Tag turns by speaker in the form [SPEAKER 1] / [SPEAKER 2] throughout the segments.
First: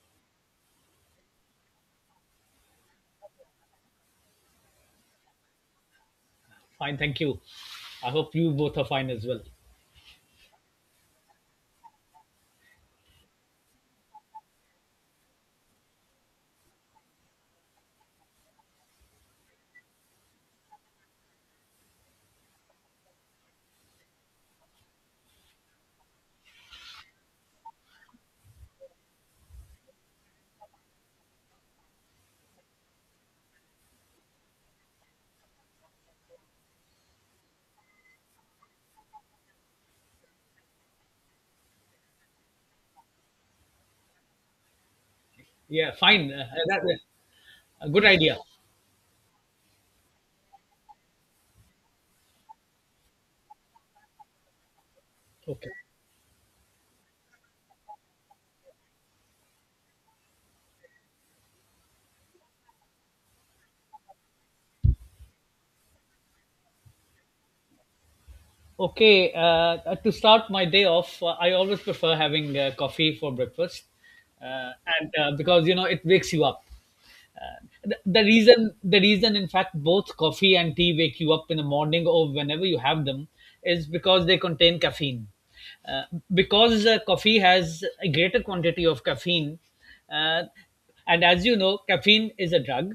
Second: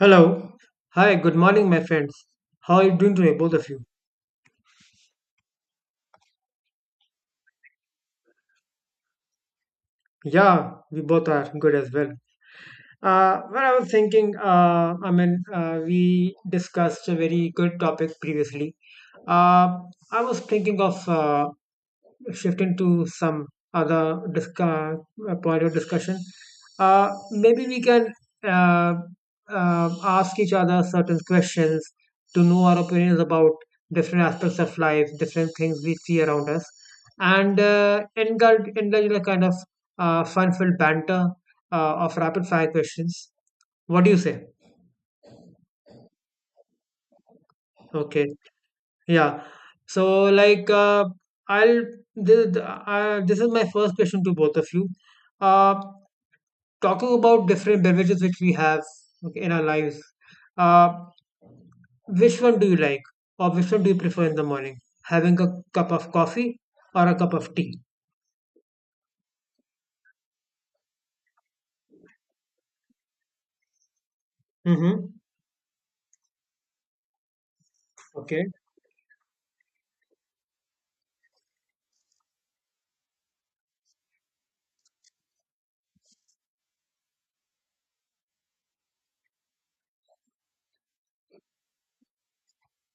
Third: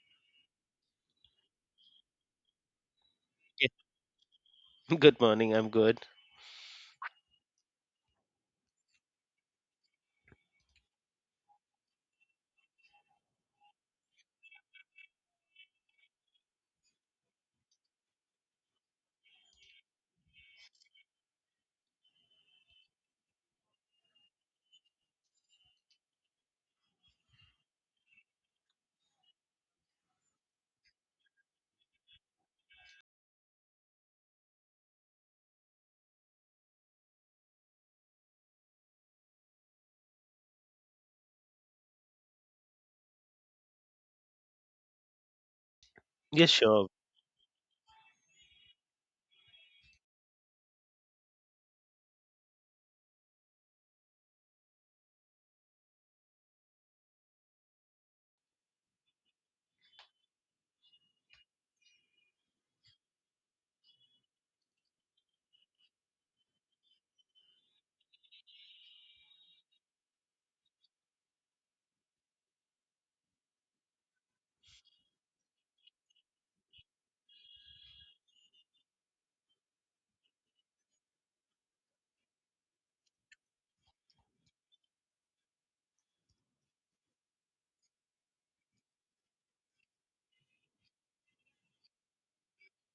[SPEAKER 1] Hello. Hi, good morning, my friends. How are you doing today, both of
[SPEAKER 2] Yeah,
[SPEAKER 1] you?
[SPEAKER 2] good morning. I'm good.
[SPEAKER 3] Fine, thank you. I hope you both are fine as well.
[SPEAKER 1] Yeah, we both are good as well. I was thinking, we discussed a very good topic previously. Uh, I was thinking of shifting to some other disca- point of discussion. Maybe we can uh, ask each other certain questions to know our opinions about different aspects of life, different things we see around us, and indulge in a kind of fun-filled banter of rapid-fire questions. What do you say?
[SPEAKER 3] Yeah, fine.
[SPEAKER 2] Yes, sure.
[SPEAKER 3] A good
[SPEAKER 1] Okay,
[SPEAKER 3] idea.
[SPEAKER 1] yeah. So, like, I'll this, this is my first question to both of you.
[SPEAKER 3] Okay.
[SPEAKER 1] Uh, Talking about different beverages which we have, okay, in our lives, uh, which one do you like or which one do you prefer in the morning? Having a cup of coffee or a cup of tea?
[SPEAKER 3] Okay. To start my day off, I always prefer having coffee for breakfast, uh,
[SPEAKER 1] Mm-hmm.
[SPEAKER 3] and because you know it wakes you up. Uh, the, the
[SPEAKER 1] Okay.
[SPEAKER 3] reason, the reason, in fact, both coffee and tea wake you up in the morning or whenever you have them, is because they contain caffeine. Uh, because Coffee has a greater quantity of caffeine, uh, and as you know, caffeine is a drug.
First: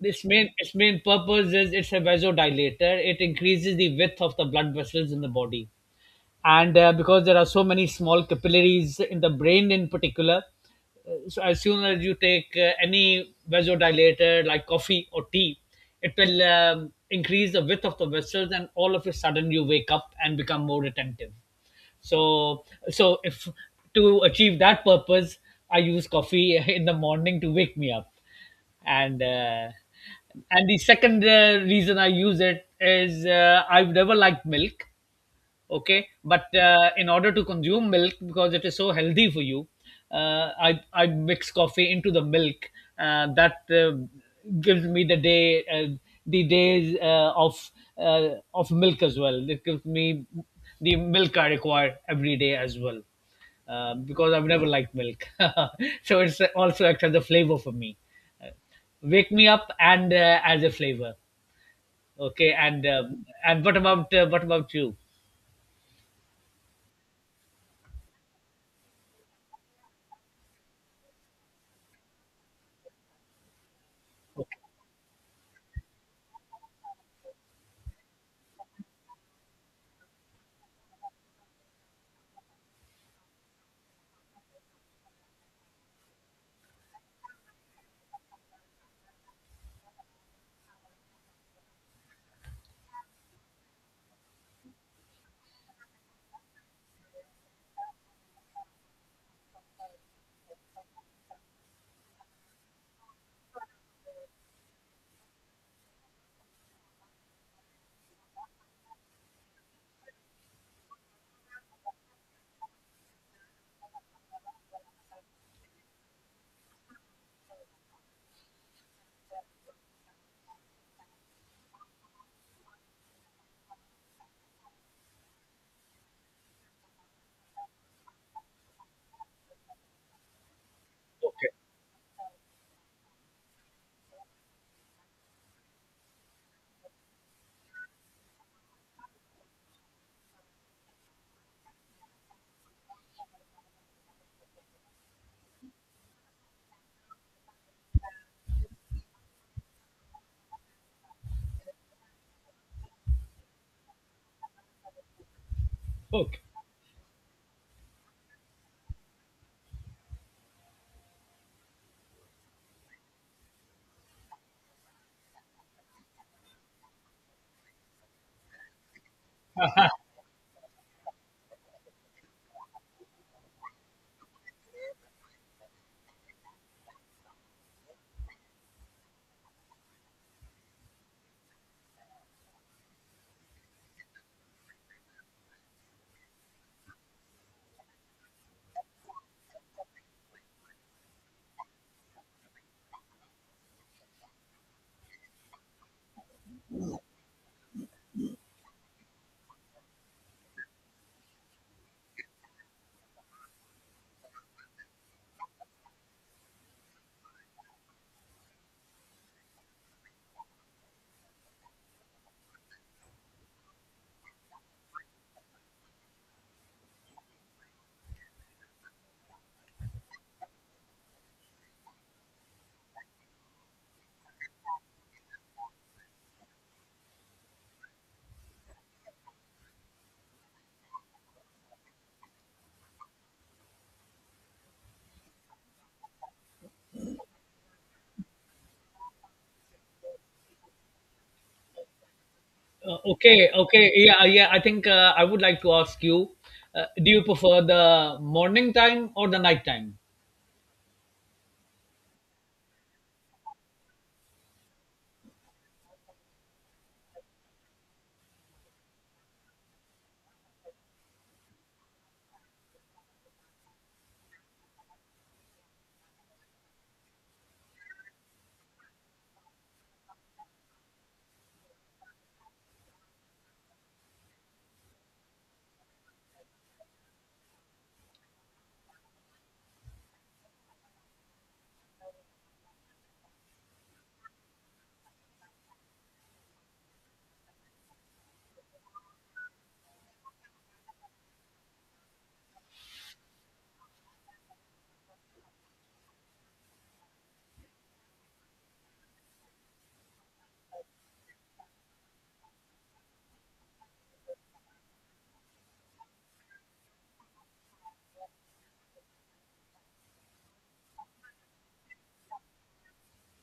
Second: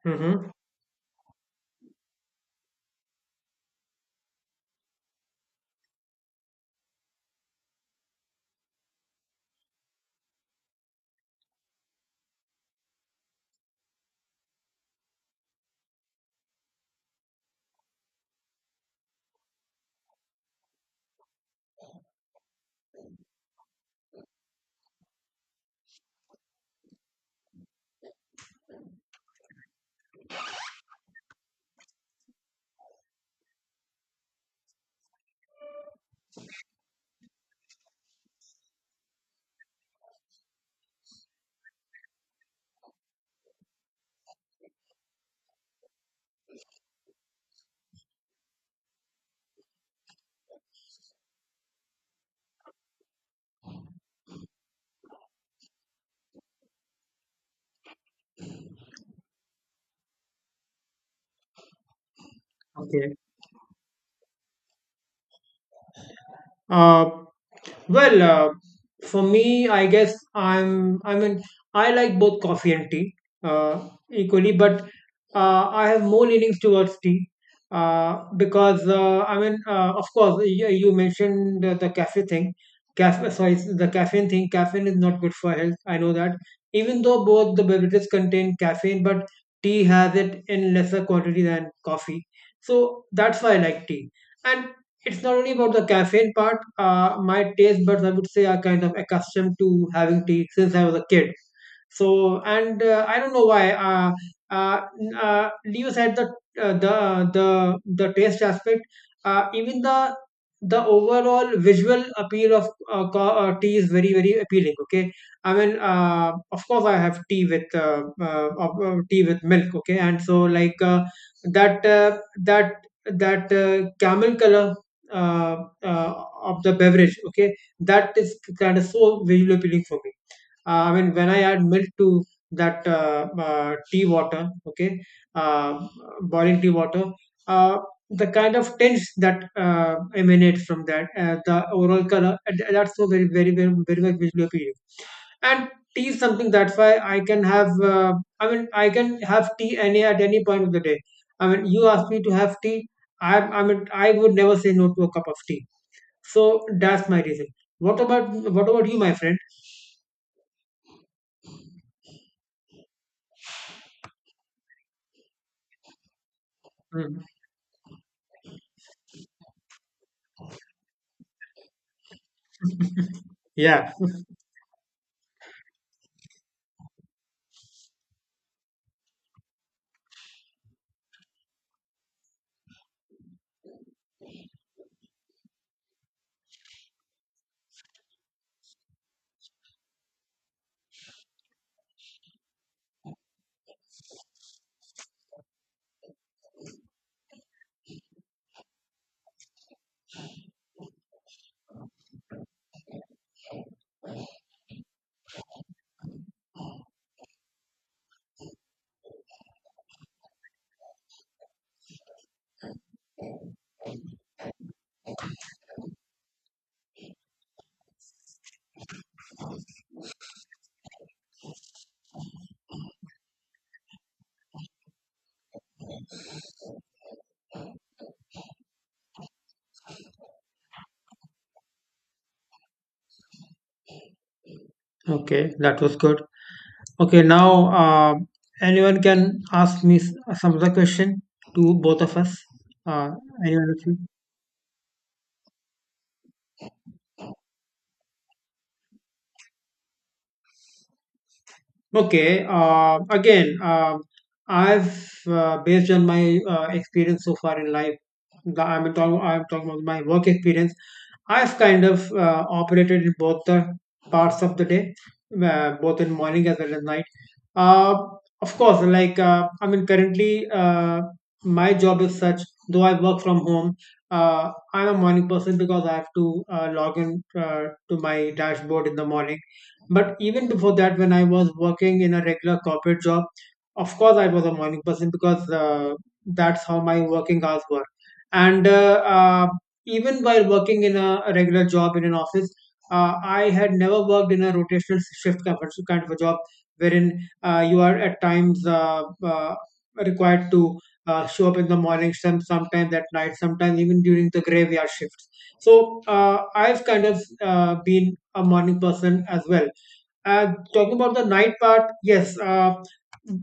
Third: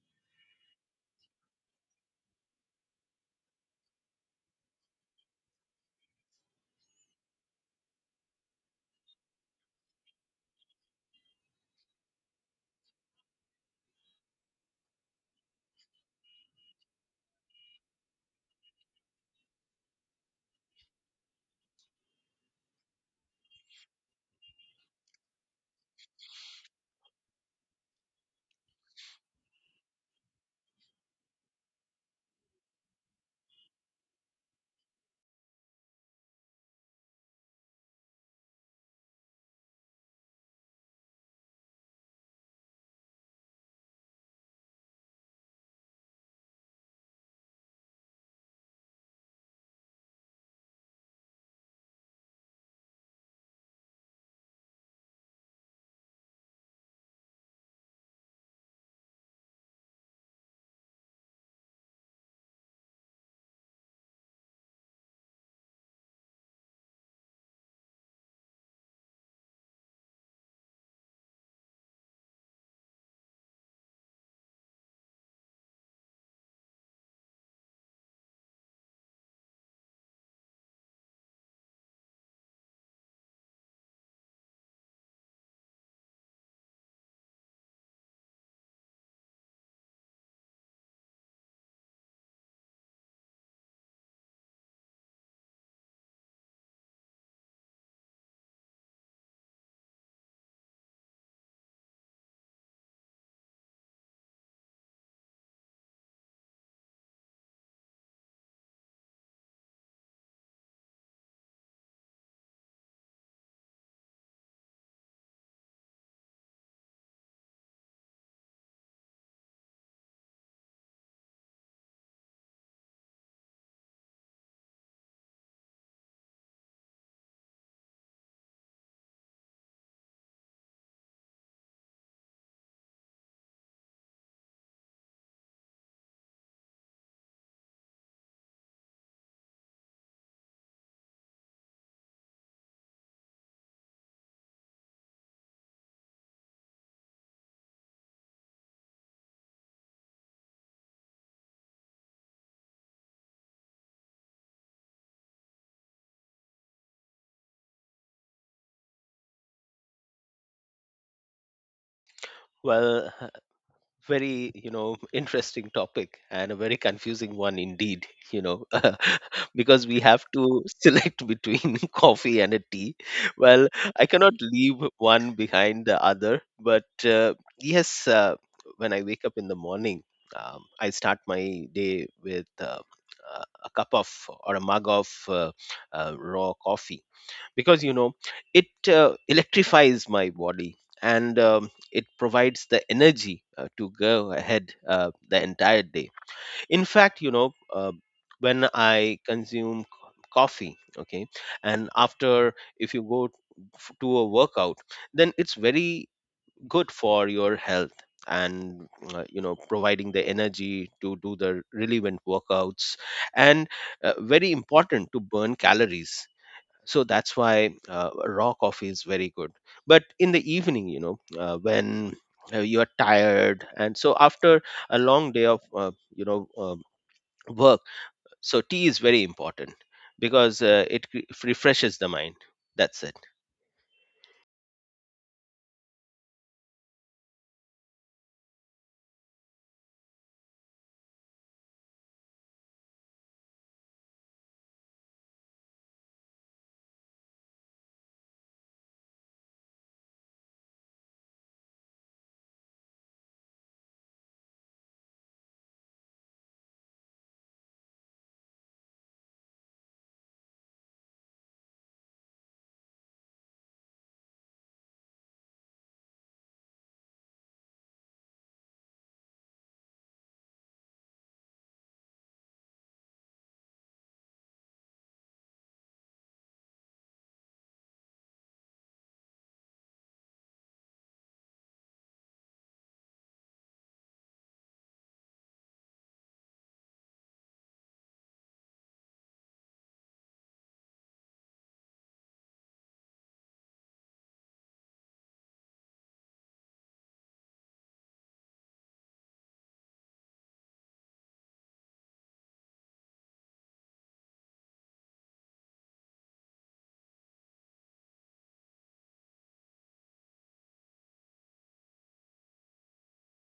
[SPEAKER 3] This
[SPEAKER 1] Mm-hmm.
[SPEAKER 3] main its main purpose is it's a vasodilator. It increases the width of the blood vessels in the body, and because there are so many small capillaries in the brain in particular, so as soon as you take any vasodilator like coffee or tea, it will increase the width of the vessels, and all of a sudden you wake up and become more attentive. So so if to achieve that purpose, I use coffee in the morning to wake me up. And uh, and the second reason I use it is I've never liked milk. Okay, but in order to consume milk, because it is so healthy for you, I mix coffee into the milk. Uh, that gives me the day the days of milk as well it gives me the milk I require every day as well, because I've never liked milk. So it's also acts as a flavor for me. Wake me up, and as a flavor. Okay, and
[SPEAKER 1] Okay.
[SPEAKER 3] what about you?
[SPEAKER 1] Uh, Well, uh, for me, I guess, I like both coffee and tea equally,
[SPEAKER 3] Okay,
[SPEAKER 1] but I have more leanings towards tea because of course, you mentioned the cafe thing. Cafe, sorry, the caffeine thing. Caffeine is not good for health. I know that. Even though both the beverages contain caffeine, but tea has it in lesser quantity than coffee. So that's why I like tea. And it's not only about the caffeine part. My taste buds, I would say, are kind of accustomed to having tea since I was a kid. So, and I don't know why leaves had the the taste aspect. Even the overall visual appeal of tea is very very appealing. Okay, I mean, of course, I have tea with tea with milk. Okay, and so like that uh, that camel color of the beverage, okay, that is kind of so visually appealing for me. I mean, when I
[SPEAKER 3] okay,
[SPEAKER 1] add milk to that tea water, okay, uh, boiling tea water, uh, the kind of tints that emanate from that, the overall color, that's so very, very, very, very much visually appealing. And tea is something that's why I can have, I mean, I can have tea any at any point of the day. I mean, you ask me to have tea, I mean, I would never say no to a cup of tea.
[SPEAKER 3] okay.
[SPEAKER 1] So that's my reason. What about you, my friend?
[SPEAKER 2] Well, very, interesting topic and a very
[SPEAKER 1] Mhm.
[SPEAKER 2] confusing one indeed, because we have to select between coffee and a tea. Well,
[SPEAKER 1] Yeah.
[SPEAKER 2] I cannot leave one behind the other, but yes, when I wake up in the morning, I start my day with a cup of or a mug of raw coffee, because you know, it electrifies my body, and it provides the energy to go ahead the entire day. In fact, when I consume coffee, okay, and after if you go to a workout, then it's very good for your health, and you know, providing the energy to do the relevant workouts, and very important to burn calories. So that's why raw coffee is very good. But in the evening, when you are tired, and so after a long day of work, so tea is very important, because it refreshes the mind. That's it.
[SPEAKER 1] Okay, that was good. Okay, now anyone can ask me some other question to both of us. Uh, Anyone of
[SPEAKER 3] Okay,
[SPEAKER 1] you?
[SPEAKER 3] yeah. I would like to ask you: do you prefer the morning time or the night time?
[SPEAKER 1] Okay. Again, I've based on my experience so far in life. I'm talking about my work experience. I've kind of operated in both the parts of the day, both in morning as well as night. Uh, of course, like I mean, currently my job is such. Though I work from home, I'm a morning person because I have to log in to my dashboard in the morning, but even before that, when I was working in a regular corporate job, of course I was a morning person because that's how my working hours were. And even while working in a regular job in an office, I had never worked in a rotational shift kind of a job wherein you are at times required to show up in the morning, sometimes at night, sometimes even during the graveyard shifts. So I've kind of been a morning person as well. Talking about the night part, yes. Uh,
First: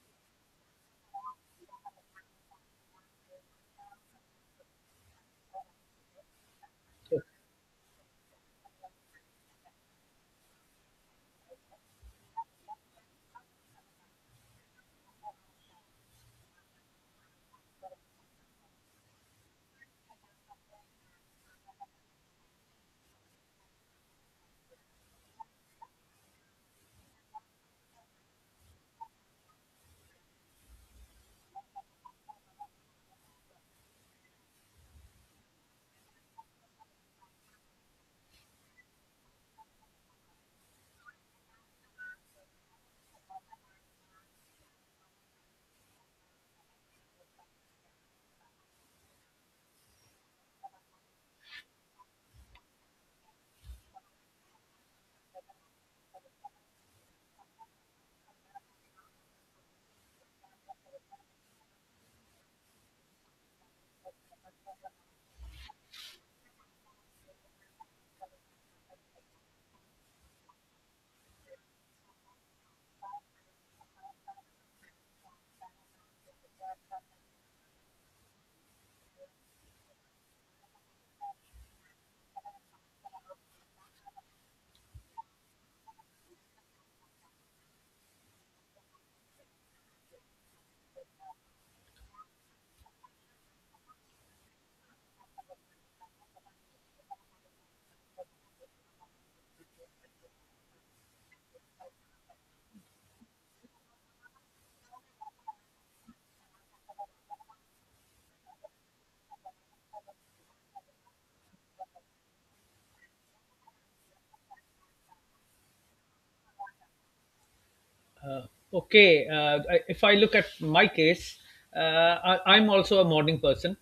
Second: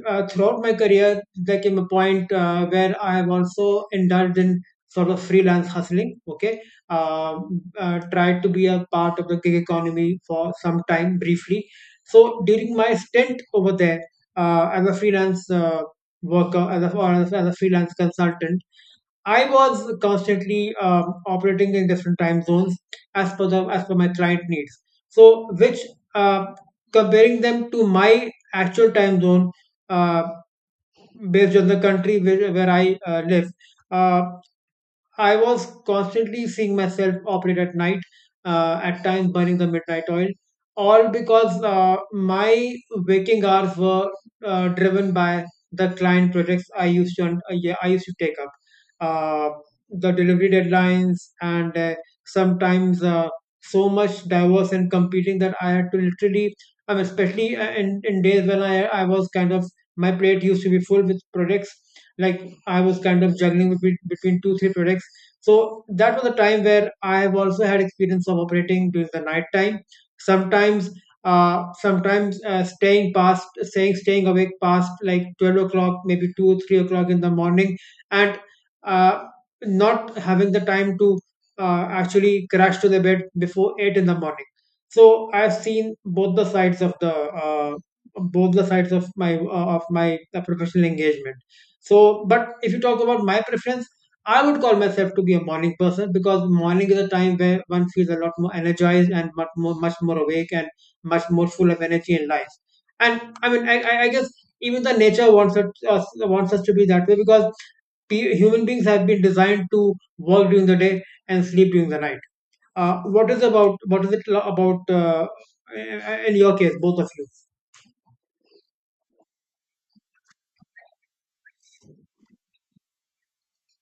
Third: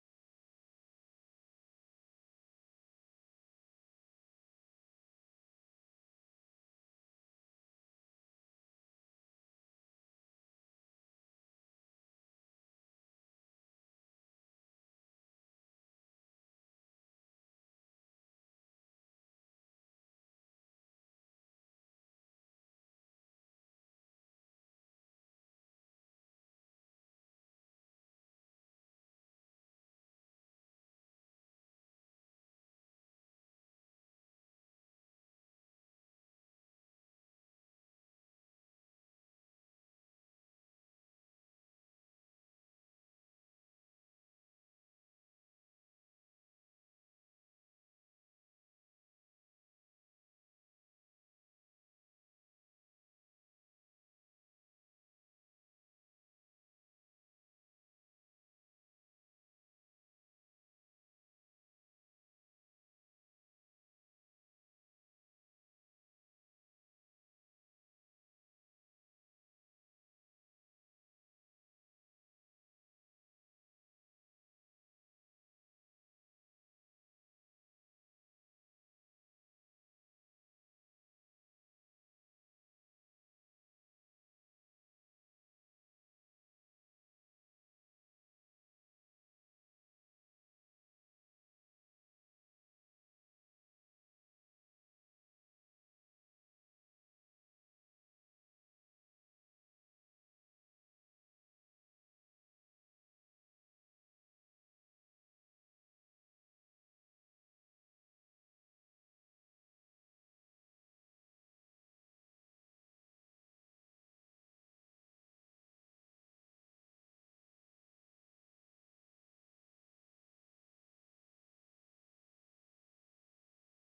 [SPEAKER 1] uh, Throughout my career, there came a point where I have also indulged in sort of freelance hustling. Okay, tried to be a part of the gig economy for some time briefly. So during my stint over there as a freelance worker, as a or as a freelance consultant, I was constantly operating in different time zones as per my client needs. So, which uh, comparing them to my actual time zone uh, based on the country where I live, uh, I was constantly seeing myself operate at night, at times burning the midnight oil, all because my waking hours were driven by the client projects I used to yeah, I used to take up, uh, the delivery deadlines, and sometimes so much diverse and competing that I had to literally, especially in days when I was kind of my plate used to be full with projects. Like I was kind of juggling between two three projects, so that was a time where I have also had experience of operating during the night time sometimes, sometimes staying awake past like 12 o'clock, maybe 2 or 3 o'clock in the morning, and uh not having the time to actually crash to the bed before 8 in the morning. So I've seen both the sides of the uh, both the sides of my professional engagement. So but if you talk about my preference, I would call myself to be a morning person because morning is a time where one feels a lot more energized and much more awake and much more full of energy and life. And I mean, I guess even the nature wants us to be that way because human beings have been designed to work during the day and sleep during the night. What is about what is it lo- about in your case, both of you?
[SPEAKER 3] Okay, if I look at my case, I'm also a morning person.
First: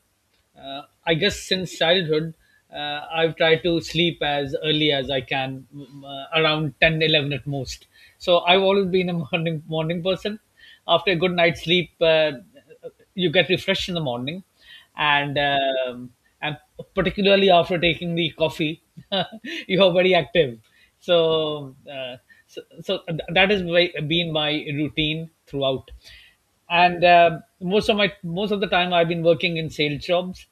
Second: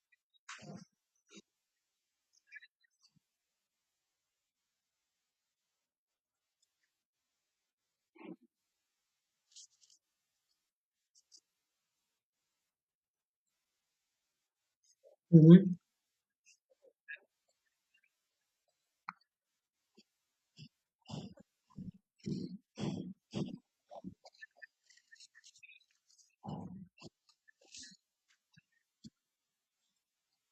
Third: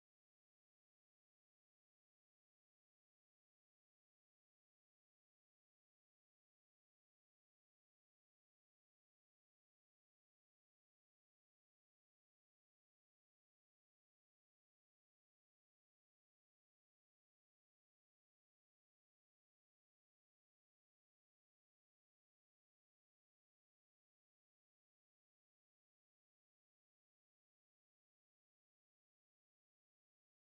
[SPEAKER 3] I guess since childhood, I've tried to sleep as early as I can, around 10, 11 at most. So I've always been a morning person. After a good night's sleep, you get refreshed in the morning, and
[SPEAKER 1] Hmm.
[SPEAKER 3] um, and particularly after taking the coffee, you are very active. So uh, so that has been my routine throughout, and most of the time I've been working in sales jobs,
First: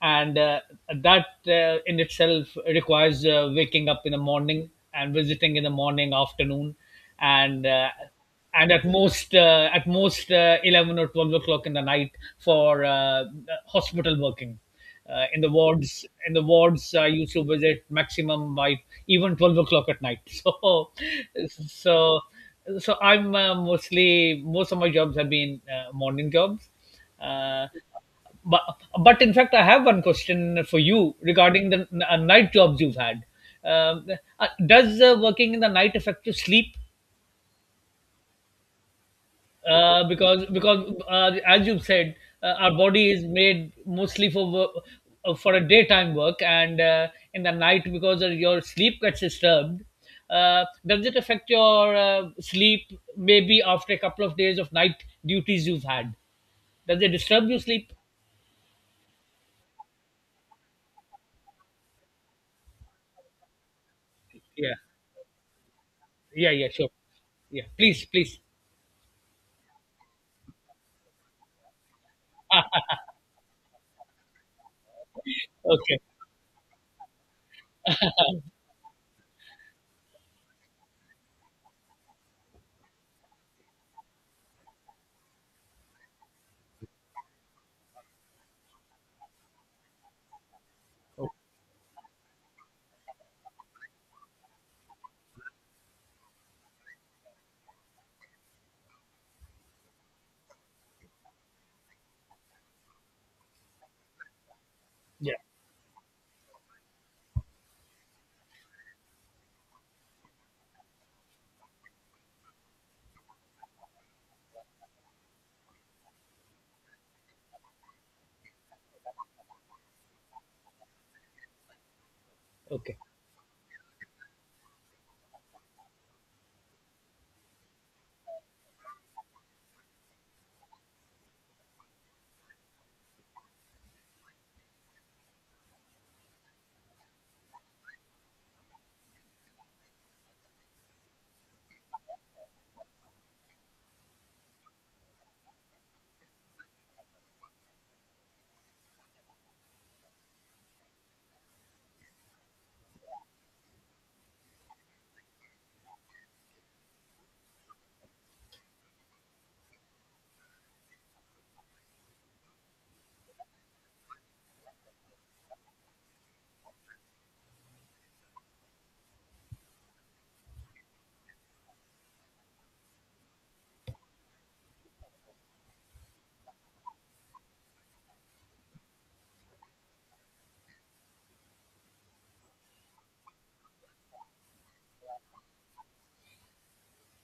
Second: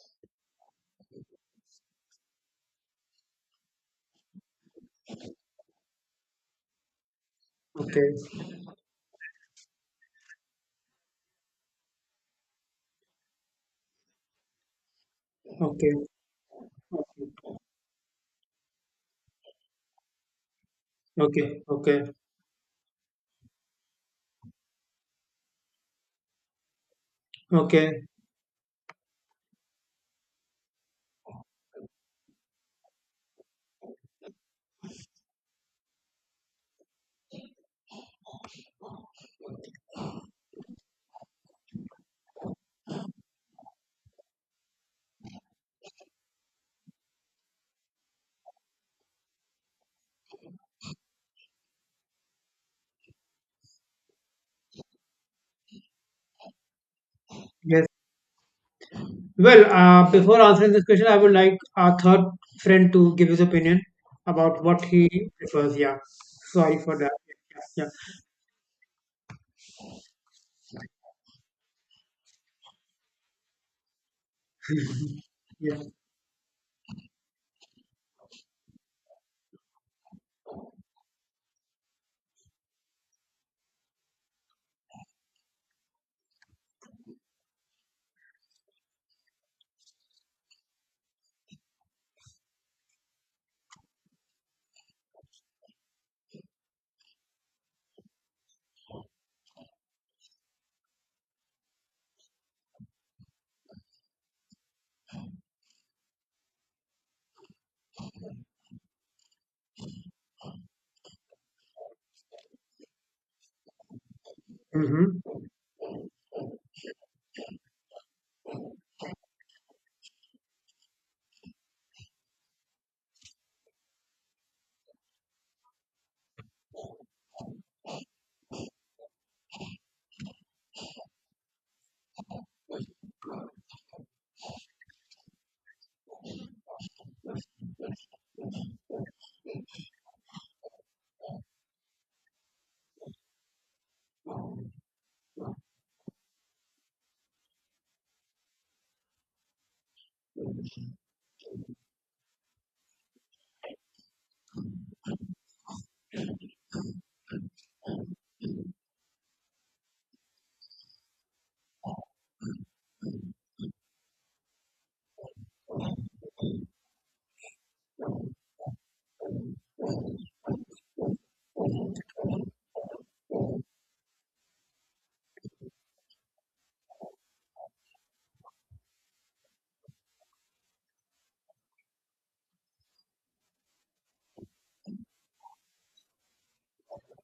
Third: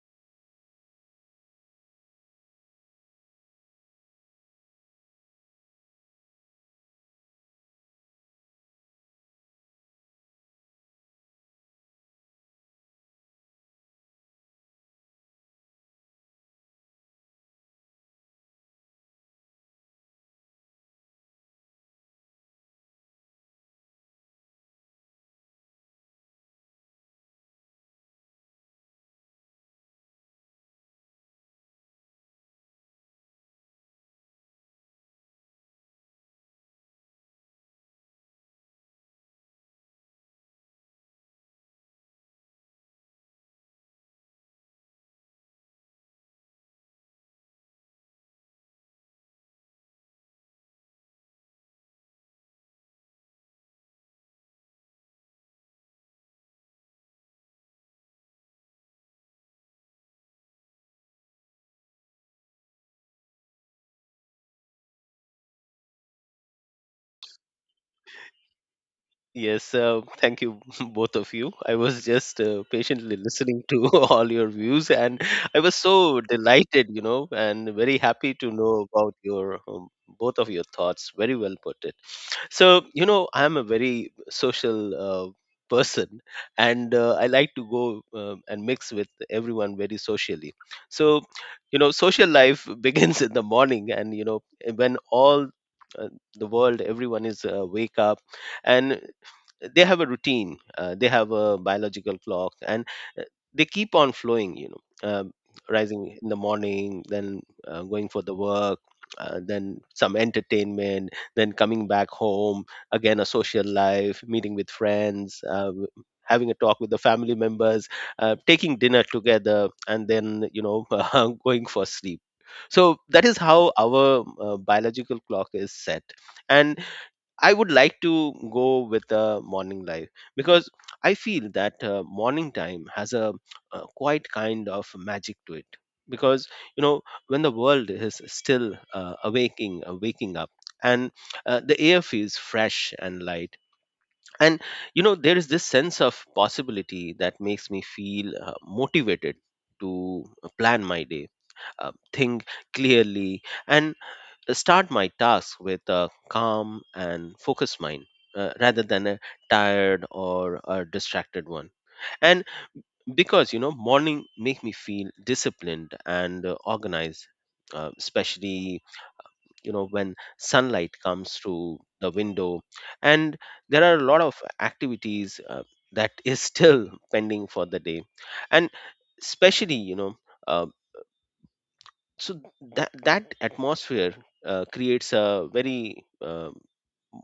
[SPEAKER 3] and that in itself requires waking up in the morning and visiting in the morning afternoon, and uh,
[SPEAKER 1] Okay,
[SPEAKER 3] and at most 11 or 12 o'clock in the night for hospital working. uh, in the
[SPEAKER 1] okay,
[SPEAKER 3] wards in the wards I
[SPEAKER 1] okay,
[SPEAKER 3] used to visit maximum by even 12 o'clock at night. so
[SPEAKER 1] okay, okay.
[SPEAKER 3] so so I'm mostly most of my jobs have been morning jobs. uh,
[SPEAKER 1] Okay.
[SPEAKER 3] but but in fact, I have one question for you regarding the night jobs you've had. Um, does working in the night affect your sleep? Because As you've said, our body is made mostly for for a daytime work, and in the night because of your sleep gets disturbed. Does it affect your sleep? Maybe after a couple of days of night duties you've had, does it disturb your
[SPEAKER 1] Yes.
[SPEAKER 3] sleep?
[SPEAKER 1] Well, before answering this question, I would like our third friend to give his opinion about
[SPEAKER 3] Yeah,
[SPEAKER 1] what he prefers. Yeah,
[SPEAKER 3] yeah,
[SPEAKER 1] sorry
[SPEAKER 3] sure.
[SPEAKER 1] for that.
[SPEAKER 3] Yeah,
[SPEAKER 1] Yeah,
[SPEAKER 3] please, please.
[SPEAKER 2] Yes, thank you, both of you. I was just
[SPEAKER 3] Ah,
[SPEAKER 2] patiently listening to all your views, and I was
[SPEAKER 1] yeah.
[SPEAKER 3] okay.
[SPEAKER 2] so delighted, you know, and very happy to know about your both of your thoughts. Very well put it. So, you know, I'm a very social person, and I like to go and mix with everyone very socially. So,
[SPEAKER 3] Oh,
[SPEAKER 2] you know, social life begins in the morning, and you know, when all uh, the world, everyone is wake up, and they have a routine. They have a biological clock, and uh, they keep on flowing,
[SPEAKER 3] yeah.
[SPEAKER 2] rising in the morning, then going for the work, then some entertainment, then coming back home, again a social life, meeting with
[SPEAKER 1] Mm-hmm.
[SPEAKER 2] friends, having a talk with the family members, taking dinner together, and then you know going for sleep. So
[SPEAKER 3] Okay.
[SPEAKER 2] that is how our biological clock is set. And I would like to go with morning life, because I feel that morning time has a, quite kind of magic to it. Because you know, when the world is still waking up, and the air feels fresh and light, and you know there is this sense of possibility that makes me feel motivated to plan my day, think clearly, and start my tasks with a calm and focused mind, rather than a tired or a distracted one. And because you know, morning make me feel disciplined and organized, especially you know, when sunlight comes through the window, and there are a lot of activities that is still pending for the day. And especially you know uh, so that that atmosphere creates a very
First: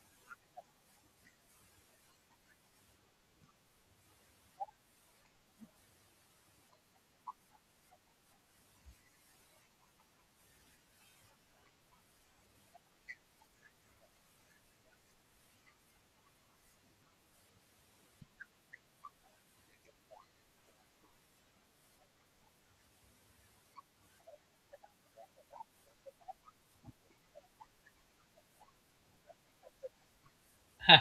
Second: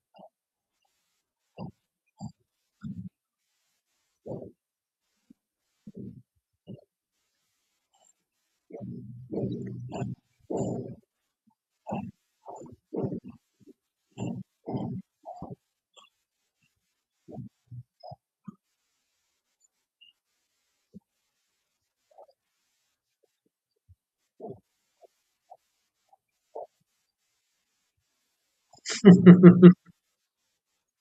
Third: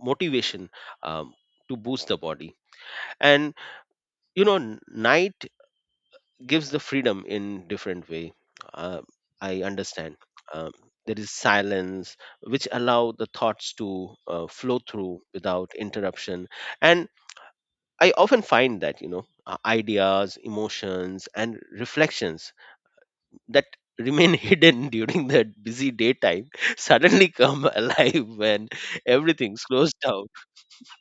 [SPEAKER 2] motivation, um, to boost the body. And you know, night gives the freedom in different way. uh, I understand, um, there is silence which allow the thoughts to flow through without interruption. And I often find that ideas, emotions and reflections that remain hidden during the busy daytime suddenly come alive when everything slows down.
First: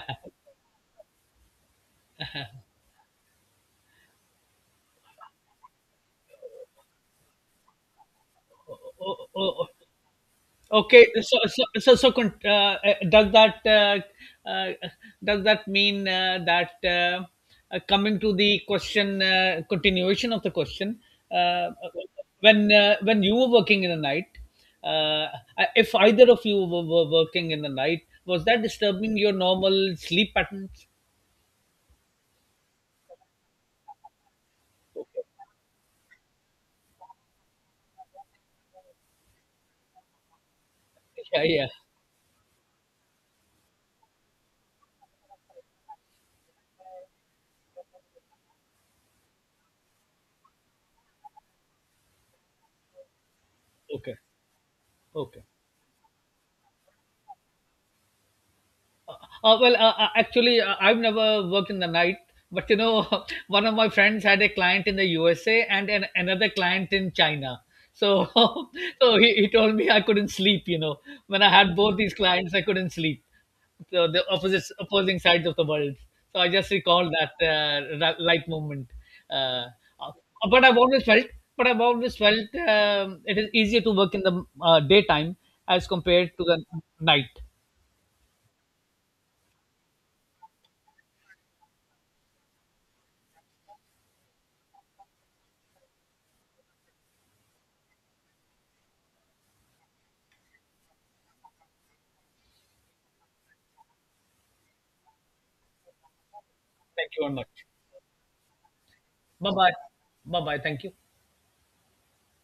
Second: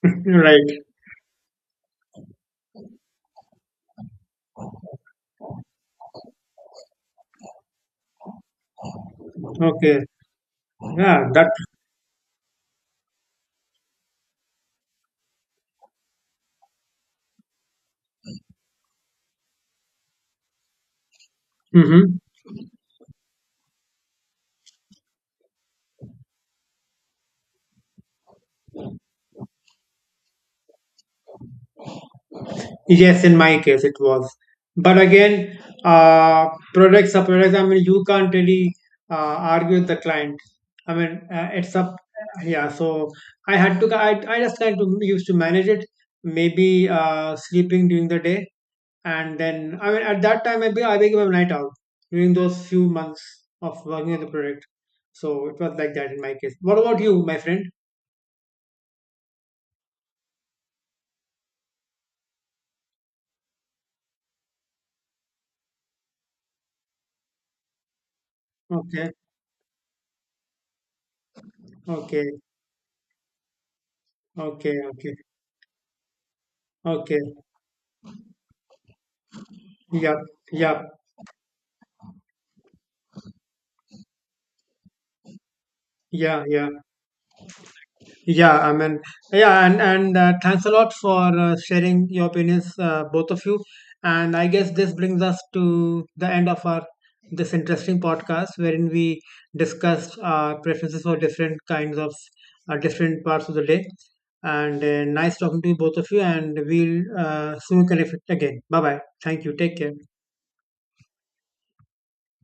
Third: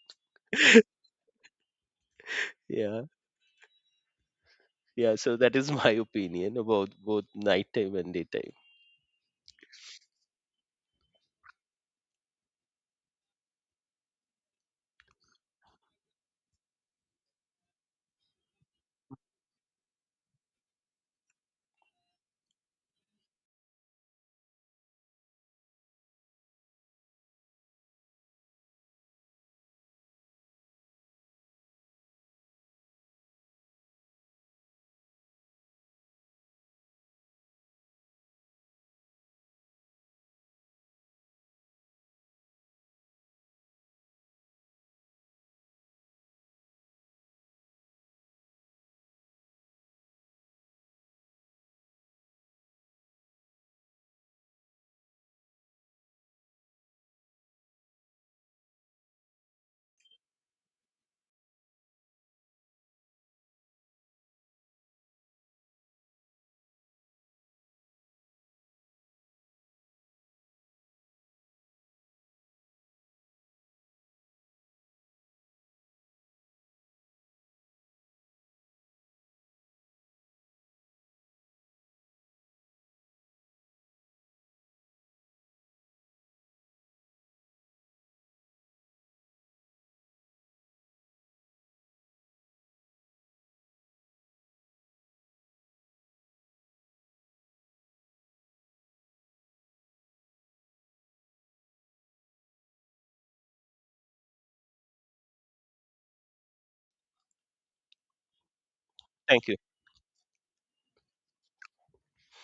[SPEAKER 1] Right.
[SPEAKER 2] Yeah, yeah, so that is my opinion about both nighttime and daytime.
[SPEAKER 3] Oh, oh, oh. oh.
[SPEAKER 1] Okay.
[SPEAKER 3] Okay.
[SPEAKER 1] Yeah,
[SPEAKER 3] So,
[SPEAKER 1] that.
[SPEAKER 3] so, so, so con- does that uh, does that mean that coming to the question, continuation of the question, uh,
[SPEAKER 1] Mm-hmm.
[SPEAKER 3] when you were working in the night, uh, if either of you were working in the night, was that disturbing your normal sleep patterns?
[SPEAKER 1] Yes, in my case it was. But again, uh, products are products. I mean, you can't really argue with the client. I mean,
[SPEAKER 3] Yeah. Yeah.
[SPEAKER 1] it's up. Yeah, so I had to. I just kind to used to manage it. Maybe sleeping during the day, and then I mean, at that time, maybe I became a night owl during those few months of working
[SPEAKER 3] Okay.
[SPEAKER 1] on the product.
[SPEAKER 3] Okay.
[SPEAKER 1] So it was like that in my case. What about you, my friend?
[SPEAKER 3] Actually, I've never worked in the night, but you know, one of my friends had a client in the USA and another client in China. So,
[SPEAKER 1] Okay,
[SPEAKER 3] he told me I couldn't sleep. You know, when I had both these
[SPEAKER 1] okay,
[SPEAKER 3] clients, I couldn't sleep. So the opposite
[SPEAKER 1] okay, okay,
[SPEAKER 3] opposing sides of the world. So I just recall that
[SPEAKER 1] okay.
[SPEAKER 3] that light moment. Uh, uh,
[SPEAKER 1] Yeah,
[SPEAKER 3] but I've
[SPEAKER 1] yeah.
[SPEAKER 3] always felt it is easier to work in the daytime as compared
[SPEAKER 1] Yeah,
[SPEAKER 3] to the
[SPEAKER 1] yeah,
[SPEAKER 3] night.
[SPEAKER 1] yeah. I mean, yeah, and thanks a lot for sharing your opinions, both of you. And I guess this brings us to the end of our this interesting podcast, wherein we discussed our preferences for different kinds of different parts of the day. And nice talking to you, both of you. And we'll
[SPEAKER 3] Thank you very much.
[SPEAKER 1] soon connect again. Bye bye. Thank
[SPEAKER 2] Thank
[SPEAKER 3] Bye
[SPEAKER 1] you.
[SPEAKER 2] you.
[SPEAKER 3] bye.
[SPEAKER 1] Take care.
[SPEAKER 3] Bye bye. Thank you.